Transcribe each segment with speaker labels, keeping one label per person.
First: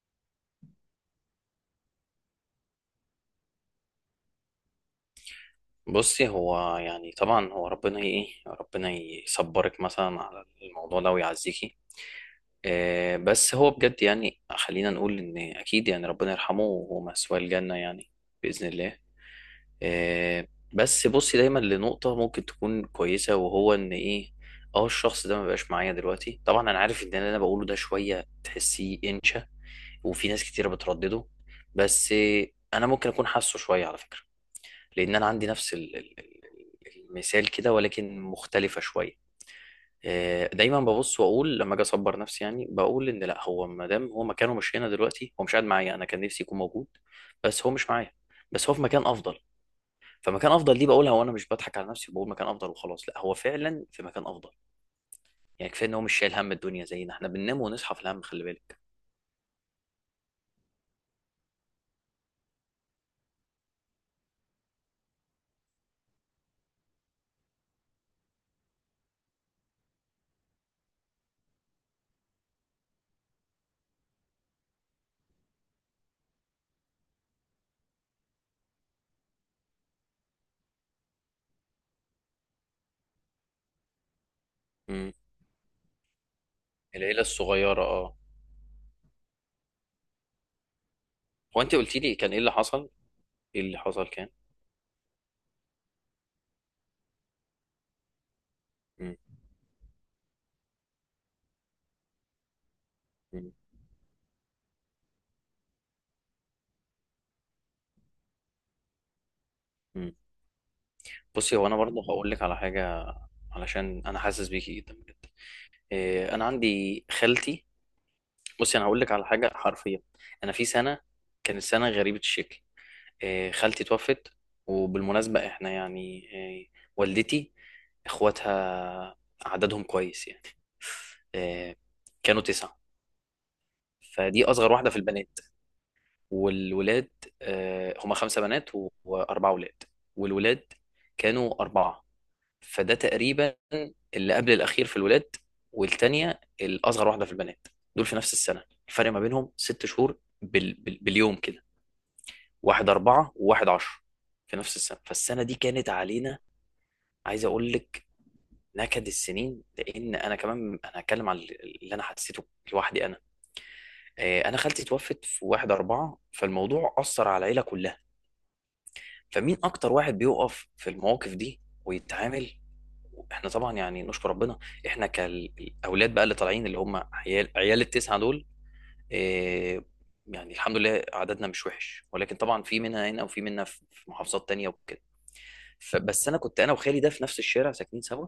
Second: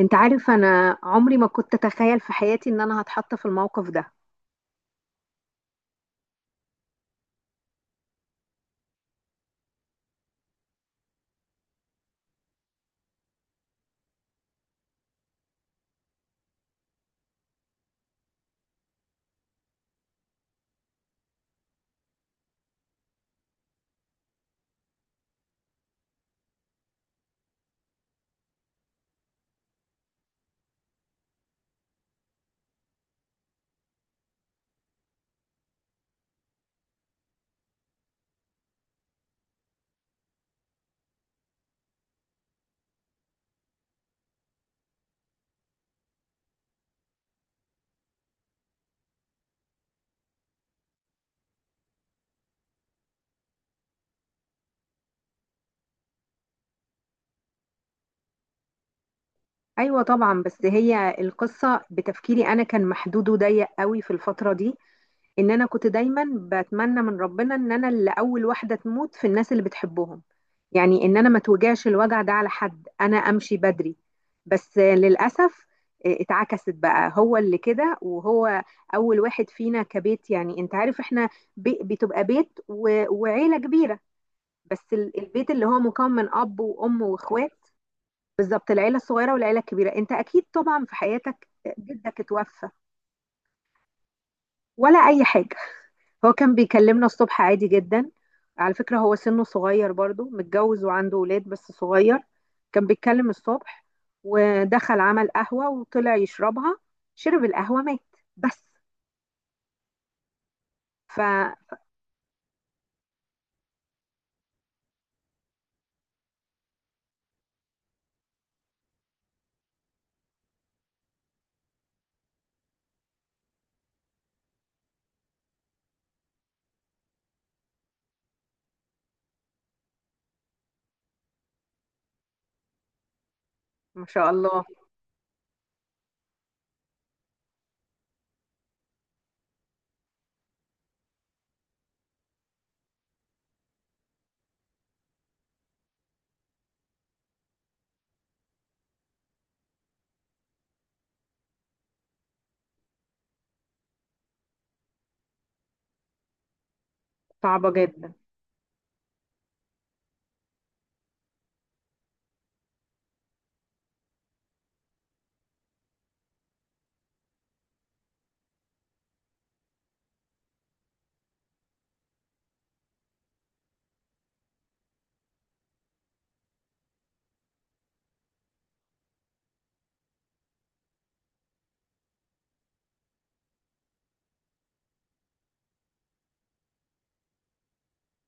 Speaker 1: انت عارف، انا عمري ما كنت اتخيل في حياتي ان انا هتحط في الموقف ده.
Speaker 2: بصي، هو يعني طبعا هو ربنا ي- ايه ربنا يصبرك مثلا على الموضوع ده ويعزيكي. آه، بس هو بجد يعني خلينا نقول ان اكيد يعني ربنا يرحمه وهو مثواه الجنة يعني. بإذن الله. آه. بس بصي دايما لنقطة ممكن تكون كويسة وهو ان ايه، اه الشخص ده ما بقاش معايا دلوقتي. طبعا انا عارف ان اللي انا بقوله ده شوية تحسيه انشا، وفي ناس كتيرة بتردده. بس آه، انا ممكن اكون حاسه شوية على فكرة. لان انا عندي نفس المثال كده ولكن مختلفه شويه. آه، دايما ببص واقول لما اجي اصبر نفسي، يعني بقول ان لا، هو ما دام هو مكانه مش هنا دلوقتي، هو مش قاعد معايا، انا كان نفسي يكون موجود. بس هو مش معايا. بس هو في مكان افضل. فمكان افضل دي بقولها وانا مش بضحك على نفسي، بقول مكان افضل وخلاص. لا، هو فعلا في مكان افضل. يعني كفايه ان هو مش شايل هم الدنيا زينا، احنا بننام ونصحى في الهم، خلي بالك.
Speaker 1: ايوه طبعا، بس هي القصه بتفكيري انا كان محدود وضيق قوي في الفتره دي، ان انا كنت دايما بتمنى من ربنا ان انا اللي اول واحده تموت في الناس اللي بتحبهم. يعني ان انا ما توجعش الوجع ده على حد، انا امشي بدري. بس للاسف، اتعكست بقى، هو اللي كده وهو اول واحد فينا كبيت. يعني انت عارف احنا بتبقى بيت وعيله كبيره، بس
Speaker 2: امم.
Speaker 1: البيت اللي هو مكون من اب وام
Speaker 2: العيله
Speaker 1: واخوات.
Speaker 2: الصغيره، اه.
Speaker 1: بالظبط، العيله الصغيره والعيله الكبيره انت اكيد طبعا في حياتك.
Speaker 2: هو انت قلتي لي
Speaker 1: جدك
Speaker 2: كان ايه اللي
Speaker 1: اتوفى
Speaker 2: حصل؟ ايه اللي حصل كان؟
Speaker 1: ولا اي حاجه؟ هو كان بيكلمنا الصبح عادي جدا، على فكره هو سنه صغير برضو، متجوز وعنده ولاد بس صغير. كان بيتكلم الصبح، ودخل عمل قهوه وطلع يشربها. شرب القهوه، مات. بس.
Speaker 2: امم.
Speaker 1: فما
Speaker 2: بصي، هو انا برضه هقول لك على حاجه، علشان انا حاسس بيكي جدا بجد. إيه، انا عندي خالتي. بصي، انا هقول لك على حاجه حرفيا. انا في سنه، كانت سنه غريبه الشكل. إيه، خالتي توفت. وبالمناسبه احنا يعني إيه، والدتي، اخواتها عددهم كويس يعني. إيه، كانوا تسعه.
Speaker 1: شاء
Speaker 2: فدي
Speaker 1: الله.
Speaker 2: اصغر واحده في البنات والولاد. آه، هما خمسه بنات واربعه ولاد. والولاد كانوا اربعه. فده تقريبا اللي قبل الاخير في الولاد، والتانية الاصغر واحده في البنات. دول في نفس السنه، الفرق ما بينهم ست شهور باليوم كده. واحد أربعة وواحد عشرة، في نفس السنه. فالسنه دي كانت علينا، عايز
Speaker 1: صعبه
Speaker 2: اقول لك،
Speaker 1: جدا.
Speaker 2: نكد السنين. لان انا كمان، انا هتكلم عن اللي انا حسيته لوحدي انا. آه، انا خالتي توفت في واحد أربعة، فالموضوع اثر على العيله كلها. فمين اكتر واحد بيقف في المواقف دي ويتعامل؟ احنا طبعا يعني نشكر ربنا، احنا كالاولاد بقى اللي طالعين، اللي هم عيال عيال التسعه دول. إيه، يعني الحمد لله عددنا مش وحش، ولكن طبعا في منها هنا وفي منها في محافظات تانية وكده. فبس انا كنت انا وخالي ده في نفس الشارع ساكنين سوا،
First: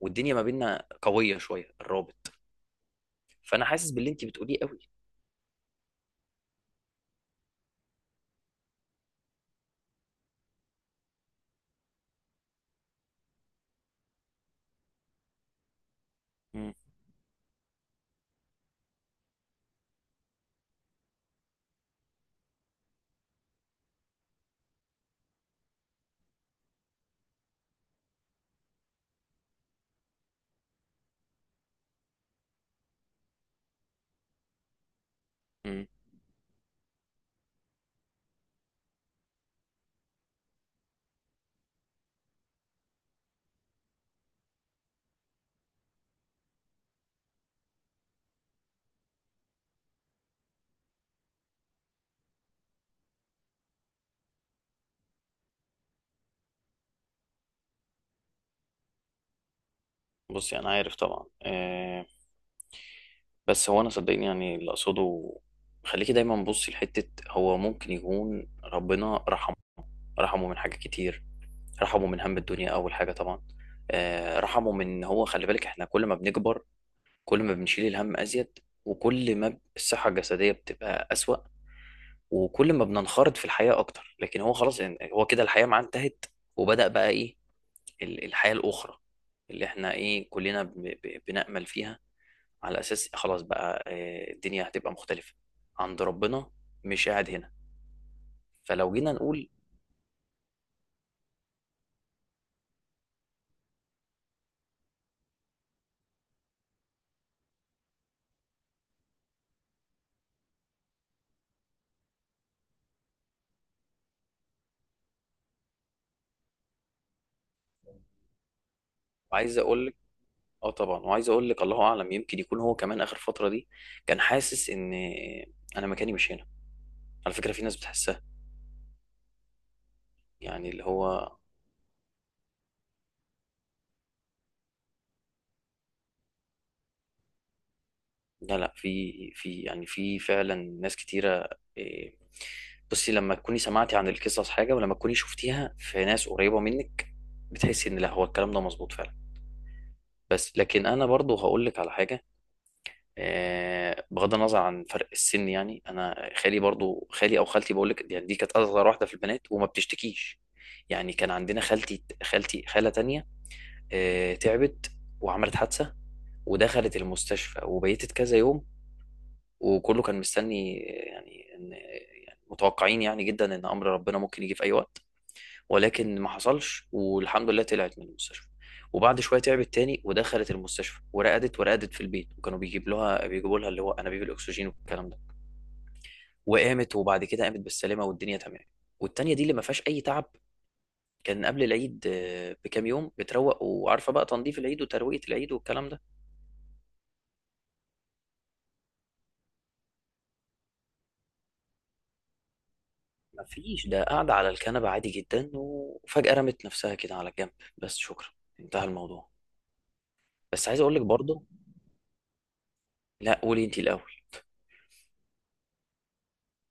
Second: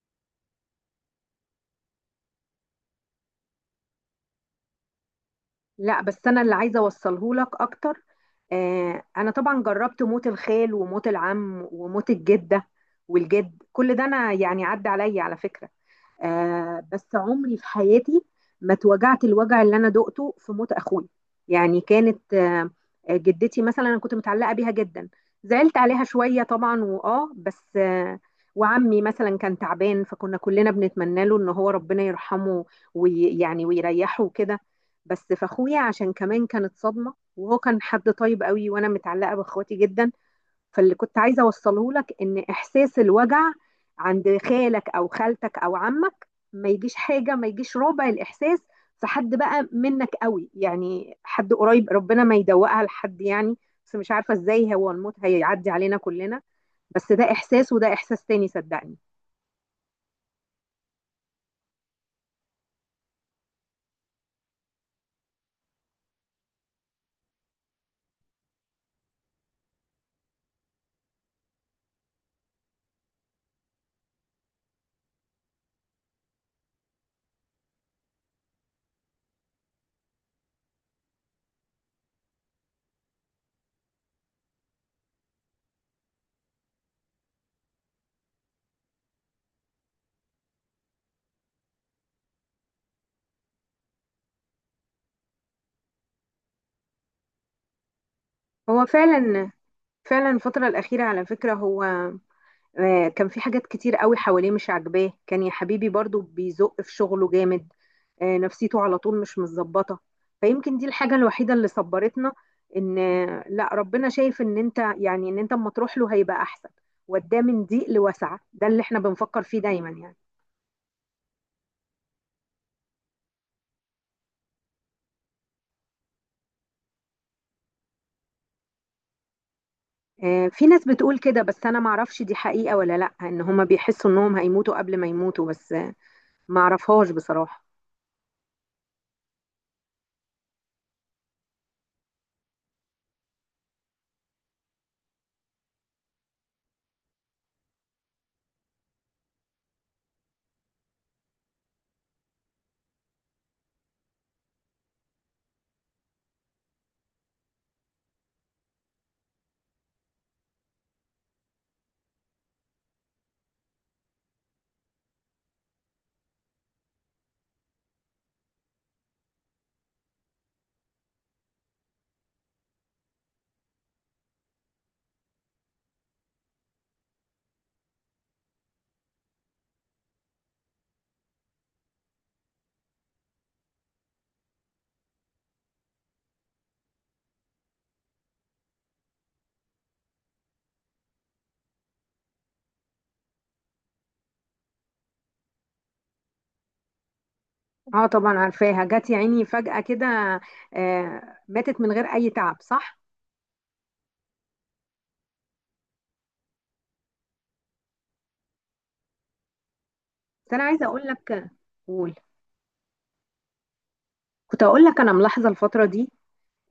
Speaker 2: والدنيا ما بيننا قويه شويه الرابط. فانا حاسس باللي انت بتقوليه قوي.
Speaker 1: لا، بس انا اللي عايزه اوصله لك اكتر. انا طبعا جربت موت الخال وموت العم وموت الجده والجد، كل ده انا يعني عدى عليا على فكره.
Speaker 2: امم
Speaker 1: بس عمري في حياتي ما اتوجعت الوجع اللي انا دقته في موت اخوي. يعني كانت جدتي مثلا انا كنت متعلقه بيها جدا، زعلت عليها شويه طبعا بس وعمي مثلا كان تعبان، فكنا كلنا بنتمنى له ان هو ربنا يرحمه ويعني ويريحه وكده. بس فاخويا
Speaker 2: امم
Speaker 1: عشان كمان كانت صدمه، وهو كان حد طيب قوي، وانا متعلقه باخواتي جدا. فاللي كنت عايزه اوصله لك ان احساس الوجع عند خالك او خالتك او عمك ما يجيش حاجه، ما يجيش ربع الاحساس في حد بقى منك قوي، يعني حد قريب. ربنا ما يدوقها لحد يعني. بس مش عارفه ازاي، هو الموت هيعدي علينا كلنا. بس ده احساس وده احساس تاني، صدقني.
Speaker 2: بصي، انا عارف طبعا إيه. بس هو انا صدقني يعني اللي اقصده، خليكي دايما بصي لحته هو ممكن يكون ربنا رحمه. رحمه من حاجات كتير. رحمه من هم الدنيا اول حاجه طبعا. آه، رحمه من إن هو، خلي بالك، احنا كل ما بنكبر كل ما بنشيل الهم ازيد، وكل ما الصحه الجسديه بتبقى اسوأ، وكل ما بننخرط في الحياه اكتر. لكن هو خلاص يعني هو كده الحياه معاه انتهت، وبدأ بقى ايه، الحياه الاخرى اللي احنا ايه كلنا بنأمل فيها. على اساس خلاص بقى، آه، الدنيا هتبقى مختلفه، عند ربنا، مش قاعد هنا.
Speaker 1: هو
Speaker 2: فلو جينا نقول،
Speaker 1: فعلا فعلا الفتره الاخيره على فكره، هو كان في حاجات كتير قوي حواليه مش عاجباه، كان يا حبيبي برضو بيزق في شغله جامد. نفسيته على طول مش متظبطة. فيمكن دي الحاجة الوحيدة اللي صبرتنا، ان لا، ربنا شايف ان انت يعني ان انت اما تروح له هيبقى احسن، وداه من ضيق لوسعة، ده اللي احنا بنفكر فيه
Speaker 2: عايز
Speaker 1: دايما
Speaker 2: اقول،
Speaker 1: يعني.
Speaker 2: اه طبعا، وعايز اقول لك الله اعلم، يمكن يكون هو كمان اخر فتره دي كان حاسس ان انا مكاني مش هنا. على فكره في ناس بتحسها،
Speaker 1: في
Speaker 2: يعني اللي
Speaker 1: ناس بتقول
Speaker 2: هو،
Speaker 1: كده، بس انا معرفش دي حقيقة ولا لا، ان هما بيحسوا انهم هيموتوا قبل ما يموتوا، بس معرفهاش بصراحة.
Speaker 2: لا لا، في يعني في، فعلا ناس كتيره. إيه، بصي لما تكوني سمعتي عن القصص حاجه، ولما تكوني شفتيها في ناس قريبه منك، بتحسي ان لا، هو الكلام ده مظبوط فعلا. بس لكن انا برضو هقول لك على حاجه. آه، بغض النظر عن فرق السن، يعني انا خالي برضو، خالي او خالتي بقول لك، يعني دي كانت اصغر واحده في البنات وما بتشتكيش. يعني كان عندنا خالتي، خالتي خاله تانية، آه، تعبت وعملت حادثه ودخلت المستشفى وبيتت كذا يوم. وكله كان مستني، آه، يعني ان يعني متوقعين يعني جدا ان امر ربنا ممكن يجي في اي وقت. ولكن ما حصلش والحمد لله طلعت من المستشفى. وبعد شويه تعبت تاني ودخلت المستشفى ورقدت، ورقدت في البيت وكانوا بيجيبوا لها اللي هو انابيب الاكسجين والكلام ده. وقامت، وبعد كده قامت بالسلامه والدنيا تمام. والتانيه دي اللي ما فيهاش اي تعب، كان قبل العيد، آه، بكام يوم، بتروق، وعارفه بقى تنظيف العيد وترويقه العيد والكلام ده.
Speaker 1: اه طبعا عارفاها، جت يا عيني فجأة كده. آه، ماتت من غير اي تعب، صح.
Speaker 2: ما فيش، ده قاعده على الكنبه عادي جدا وفجاه رمت نفسها كده على الجنب. بس شكرا، انتهى الموضوع.
Speaker 1: بس انا
Speaker 2: بس عايز
Speaker 1: عايزه
Speaker 2: اقول
Speaker 1: اقول
Speaker 2: لك برضه.
Speaker 1: لك. قول.
Speaker 2: لا، قولي انت الاول.
Speaker 1: كنت اقول لك انا ملاحظه الفتره دي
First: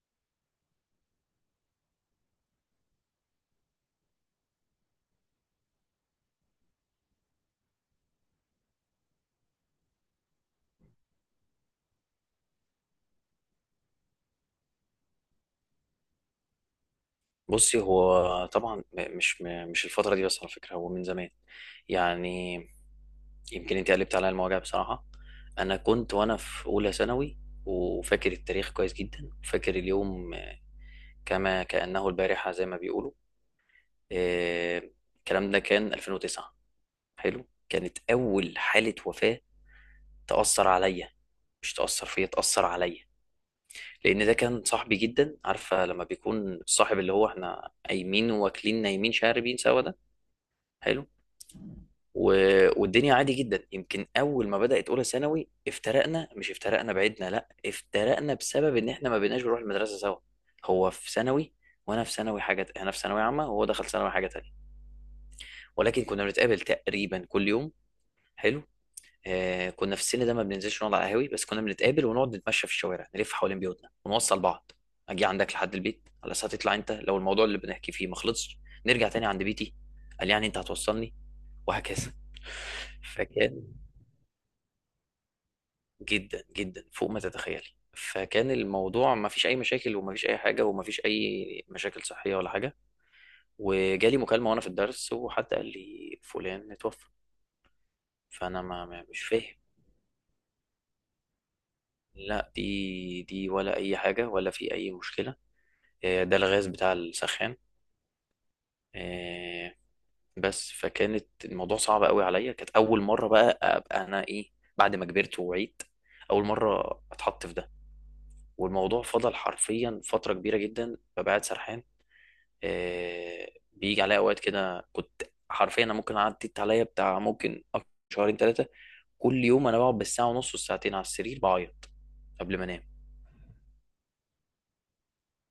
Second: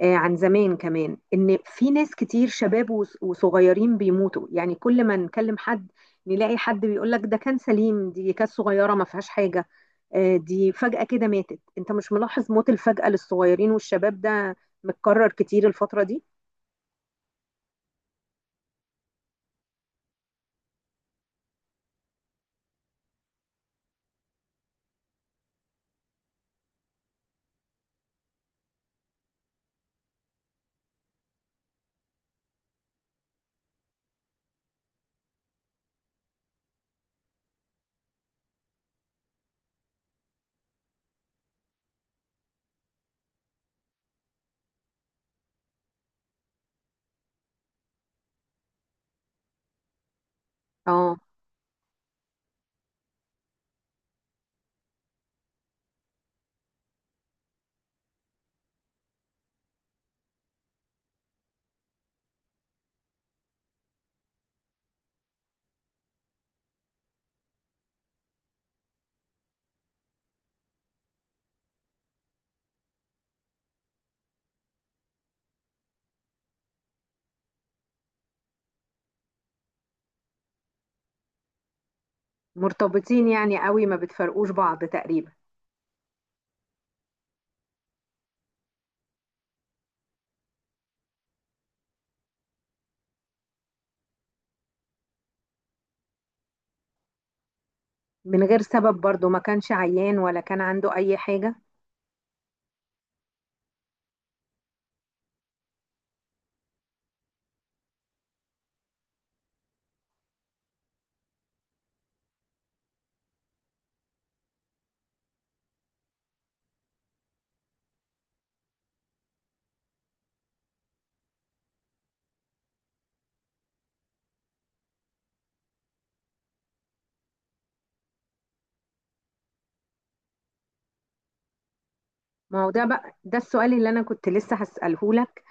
Speaker 1: عن زمان كمان، ان في ناس كتير شباب وصغيرين بيموتوا. يعني كل ما نكلم حد نلاقي حد بيقول لك ده كان سليم، دي كانت صغيره ما فيهاش حاجه، دي فجاه كده ماتت. انت مش ملاحظ موت الفجاه للصغيرين والشباب ده متكرر كتير الفتره دي؟
Speaker 2: بصي، هو طبعا مش الفترة دي بس، على فكرة هو من زمان. يعني يمكن انت قلبت عليا المواجع بصراحة. انا كنت وانا في اولى ثانوي، وفاكر التاريخ كويس جدا وفاكر اليوم كما كأنه البارحة زي ما بيقولوا. آه، الكلام ده كان 2009. حلو، كانت اول حالة وفاة تأثر عليا. مش تأثر فيا، تأثر عليا. لأن ده كان صاحبي جدا، عارفة لما بيكون صاحب اللي هو احنا قايمين واكلين نايمين شاربين سوا ده. حلو.
Speaker 1: اه،
Speaker 2: والدنيا عادي جدا. يمكن اول ما بدات اولى ثانوي افترقنا، مش افترقنا بعيدنا، لا، افترقنا بسبب ان احنا ما بقيناش بنروح المدرسه سوا. هو في ثانوي وانا في ثانوي حاجه، انا في ثانوي عامه وهو دخل ثانوي حاجه تانية. ولكن كنا بنتقابل تقريبا كل يوم. حلو. آه، كنا في السن ده ما بننزلش نقعد على قهاوي، بس كنا بنتقابل ونقعد نتمشى في الشوارع نلف حوالين بيوتنا ونوصل بعض. اجي عندك لحد البيت على اساس هتطلع انت، لو الموضوع اللي بنحكي فيه ما خلصش نرجع تاني عند بيتي. قال يعني انت هتوصلني؟ وهكذا.
Speaker 1: مرتبطين يعني
Speaker 2: فكان
Speaker 1: قوي، ما بتفرقوش بعض تقريبا.
Speaker 2: جدا جدا فوق ما تتخيلي. فكان الموضوع ما فيش اي مشاكل وما فيش اي حاجه وما فيش اي مشاكل صحيه ولا حاجه. وجالي مكالمه وانا في الدرس وحد قال لي فلان اتوفى.
Speaker 1: من غير
Speaker 2: فانا ما
Speaker 1: سبب
Speaker 2: ما- مش
Speaker 1: برضو، ما
Speaker 2: فاهم،
Speaker 1: كانش عيان ولا كان عنده اي حاجه.
Speaker 2: لا، دي ولا اي حاجه ولا في اي مشكله. آه، ده الغاز بتاع السخان. آه، بس فكانت الموضوع صعب قوي عليا. كانت اول مره بقى ابقى انا ايه، بعد ما كبرت ووعيت، اول مره اتحط في ده. والموضوع فضل حرفيا فتره كبيره جدا ببقى قاعد سرحان. آه، بيجي عليا اوقات كده كنت حرفيا، انا ممكن عدت عليا بتاع ممكن أكتر شهرين ثلاثه، كل يوم انا بقعد بالساعه ونص والساعتين على السرير بعيط قبل
Speaker 1: ما
Speaker 2: ما
Speaker 1: هو
Speaker 2: انام.
Speaker 1: ده بقى ده السؤال اللي انا كنت لسه هسأله لك.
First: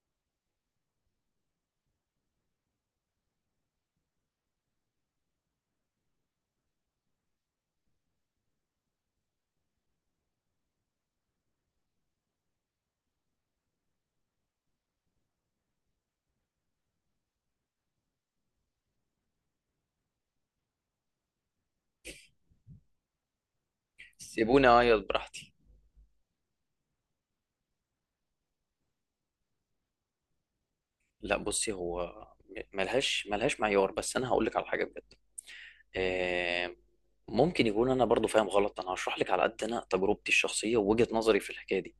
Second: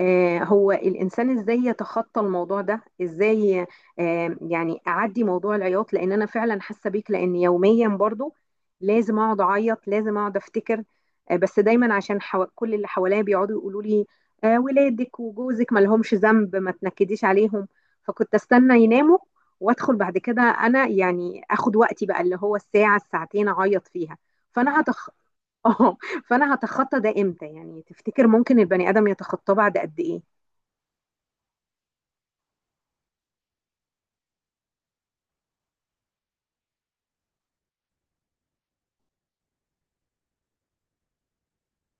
Speaker 1: هو الانسان ازاي يتخطى الموضوع ده، ازاي؟ يعني اعدي موضوع العياط، لان انا فعلا حاسه بيك. لان يوميا برضو لازم اقعد اعيط، لازم اقعد افتكر. بس دايما عشان كل اللي حواليا بيقعدوا يقولوا لي، ولادك وجوزك ما لهمش ذنب، ما تنكديش عليهم. فكنت استنى يناموا، وادخل بعد كده، انا يعني اخد وقتي بقى، اللي هو الساعه الساعتين اعيط فيها.
Speaker 2: سيبوني
Speaker 1: فانا
Speaker 2: اعيط
Speaker 1: هتخ...
Speaker 2: براحتي.
Speaker 1: اه. فانا هتخطى ده امتى يعني؟ تفتكر ممكن البني ادم يتخطاه بعد قد ايه؟
Speaker 2: لا، بصي هو ملهاش معيار، بس انا هقول لك على حاجه بجد. آه، ممكن يكون انا برضو فاهم غلط. انا هشرح لك على قد انا تجربتي الشخصيه ووجهه نظري في الحكايه دي.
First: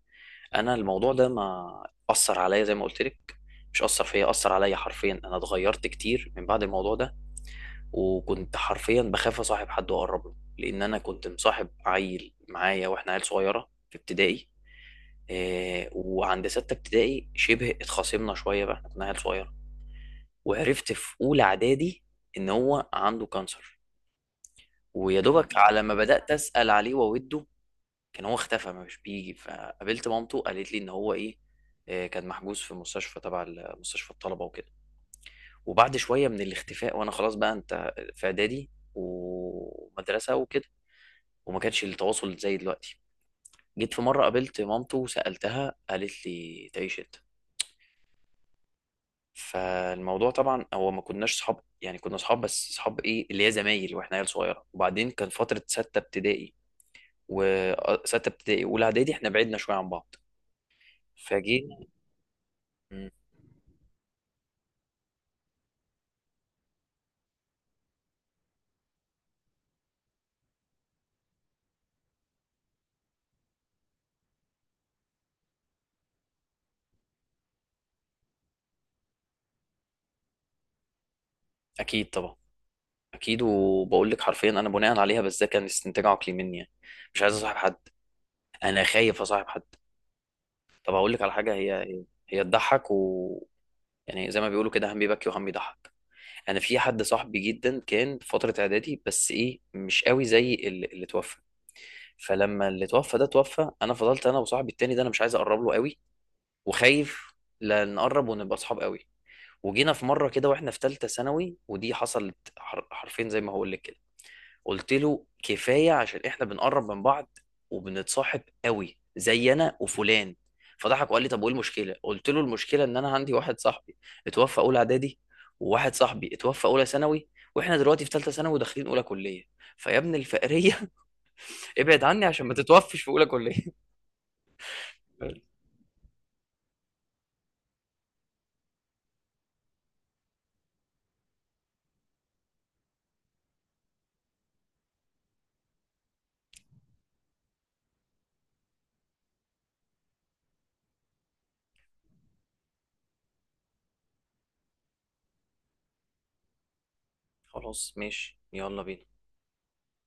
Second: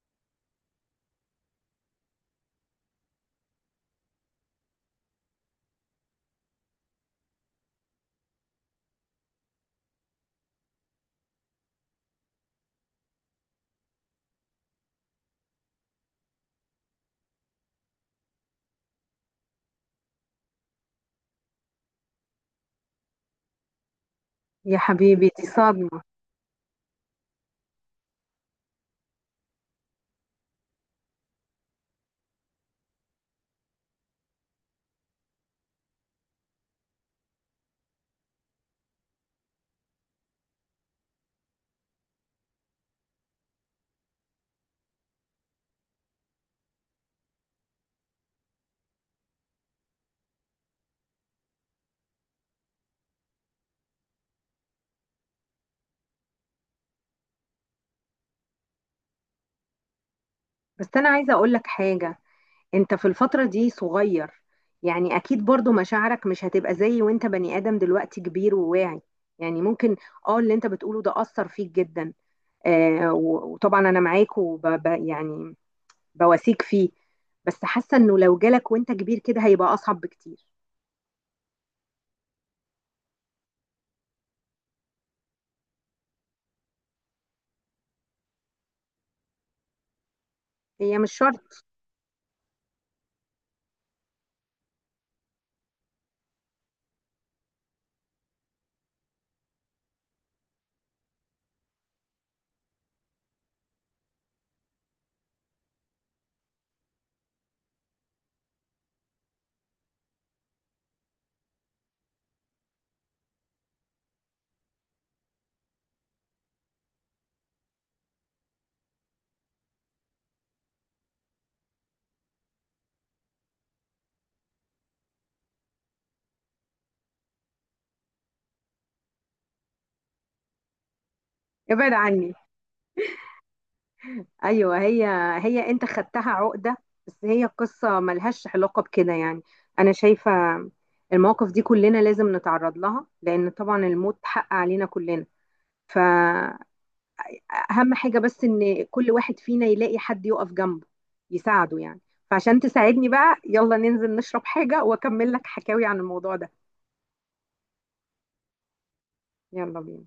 Speaker 2: انا الموضوع ده ما اثر عليا زي ما قلت لك، مش اثر فيا، اثر عليا. حرفيا انا اتغيرت كتير من بعد الموضوع ده. وكنت حرفيا بخاف اصاحب حد واقرب له، لان انا كنت مصاحب عيل معايا واحنا عيل صغيره في ابتدائي. آه، وعند سته ابتدائي شبه اتخاصمنا شويه بقى، احنا كنا عيل صغيره. وعرفت في اولى اعدادي ان هو عنده كانسر.
Speaker 1: يا
Speaker 2: ويا
Speaker 1: حبيبي، دي
Speaker 2: دوبك على ما
Speaker 1: صدمة.
Speaker 2: بدات اسال عليه واوده، كان هو اختفى، ما مش بيجي، فقابلت مامته قالت لي ان هو ايه، آه، كان محجوز في مستشفى تبع مستشفى الطلبه وكده. وبعد شويه من الاختفاء وانا خلاص بقى انت في اعدادي ومدرسه وكده، وما كانش التواصل زي دلوقتي. جيت في مرة قابلت مامته وسألتها، قالت لي تعيش انت. فالموضوع طبعا هو ما كناش صحاب، يعني كنا صحاب بس صحاب ايه اللي هي زمايل، واحنا عيال صغيرة. وبعدين كان فترة ستة ابتدائي، وستة ابتدائي اولى اعدادي احنا بعدنا شوية عن بعض.
Speaker 1: بس انا عايزة اقول لك
Speaker 2: فجينا.
Speaker 1: حاجة، انت في
Speaker 2: مم.
Speaker 1: الفترة دي صغير، يعني اكيد برضو مشاعرك مش هتبقى زي وانت بني ادم دلوقتي كبير وواعي. يعني ممكن اه، اللي انت بتقوله ده اثر فيك جدا. وطبعا انا معاك، يعني بواسيك فيه. بس حاسة انه لو جالك وانت كبير كده هيبقى اصعب بكتير.
Speaker 2: اكيد طبعا. اكيد، وبقول لك حرفيا انا بناء عليها، بس ده كان استنتاج عقلي مني يعني. مش عايز اصاحب حد، انا خايف اصاحب حد. طب
Speaker 1: هي مش
Speaker 2: هقول لك على حاجه،
Speaker 1: شرط.
Speaker 2: هي، هي تضحك، و يعني زي ما بيقولوا كده هم بيبكي وهم بيضحك. انا في حد صاحبي جدا كان في فتره اعدادي، بس ايه مش قوي زي اللي توفى. فلما اللي توفى ده توفى، انا فضلت انا وصاحبي التاني ده، انا مش عايز اقرب له قوي، وخايف لا نقرب ونبقى اصحاب قوي. وجينا في مره كده واحنا في ثالثه ثانوي، ودي حصلت حرفيا زي ما هقول لك. قلت له كفايه، عشان احنا بنقرب من بعض وبنتصاحب قوي زي انا وفلان. فضحك وقال لي طب وايه المشكله، قلت له المشكله ان انا عندي واحد صاحبي اتوفى اولى اعدادي، وواحد صاحبي اتوفى اولى ثانوي، واحنا دلوقتي في ثالثه ثانوي وداخلين اولى كليه، فيا ابن الفقريه
Speaker 1: ابعد
Speaker 2: ابعد عني
Speaker 1: عني.
Speaker 2: عشان ما تتوفش في اولى كليه.
Speaker 1: ايوه هي. هي انت خدتها عقده؟ بس هي قصه ملهاش علاقه بكده يعني. انا شايفه المواقف دي كلنا لازم نتعرض لها، لان طبعا الموت حق علينا كلنا، فاهم؟ حاجه بس ان كل واحد فينا يلاقي حد يقف جنبه، يساعده يعني. فعشان تساعدني بقى، يلا ننزل نشرب حاجه واكمل لك حكاوي عن الموضوع ده.
Speaker 2: خلاص ماشي، يلا بينا.
Speaker 1: يلا بينا.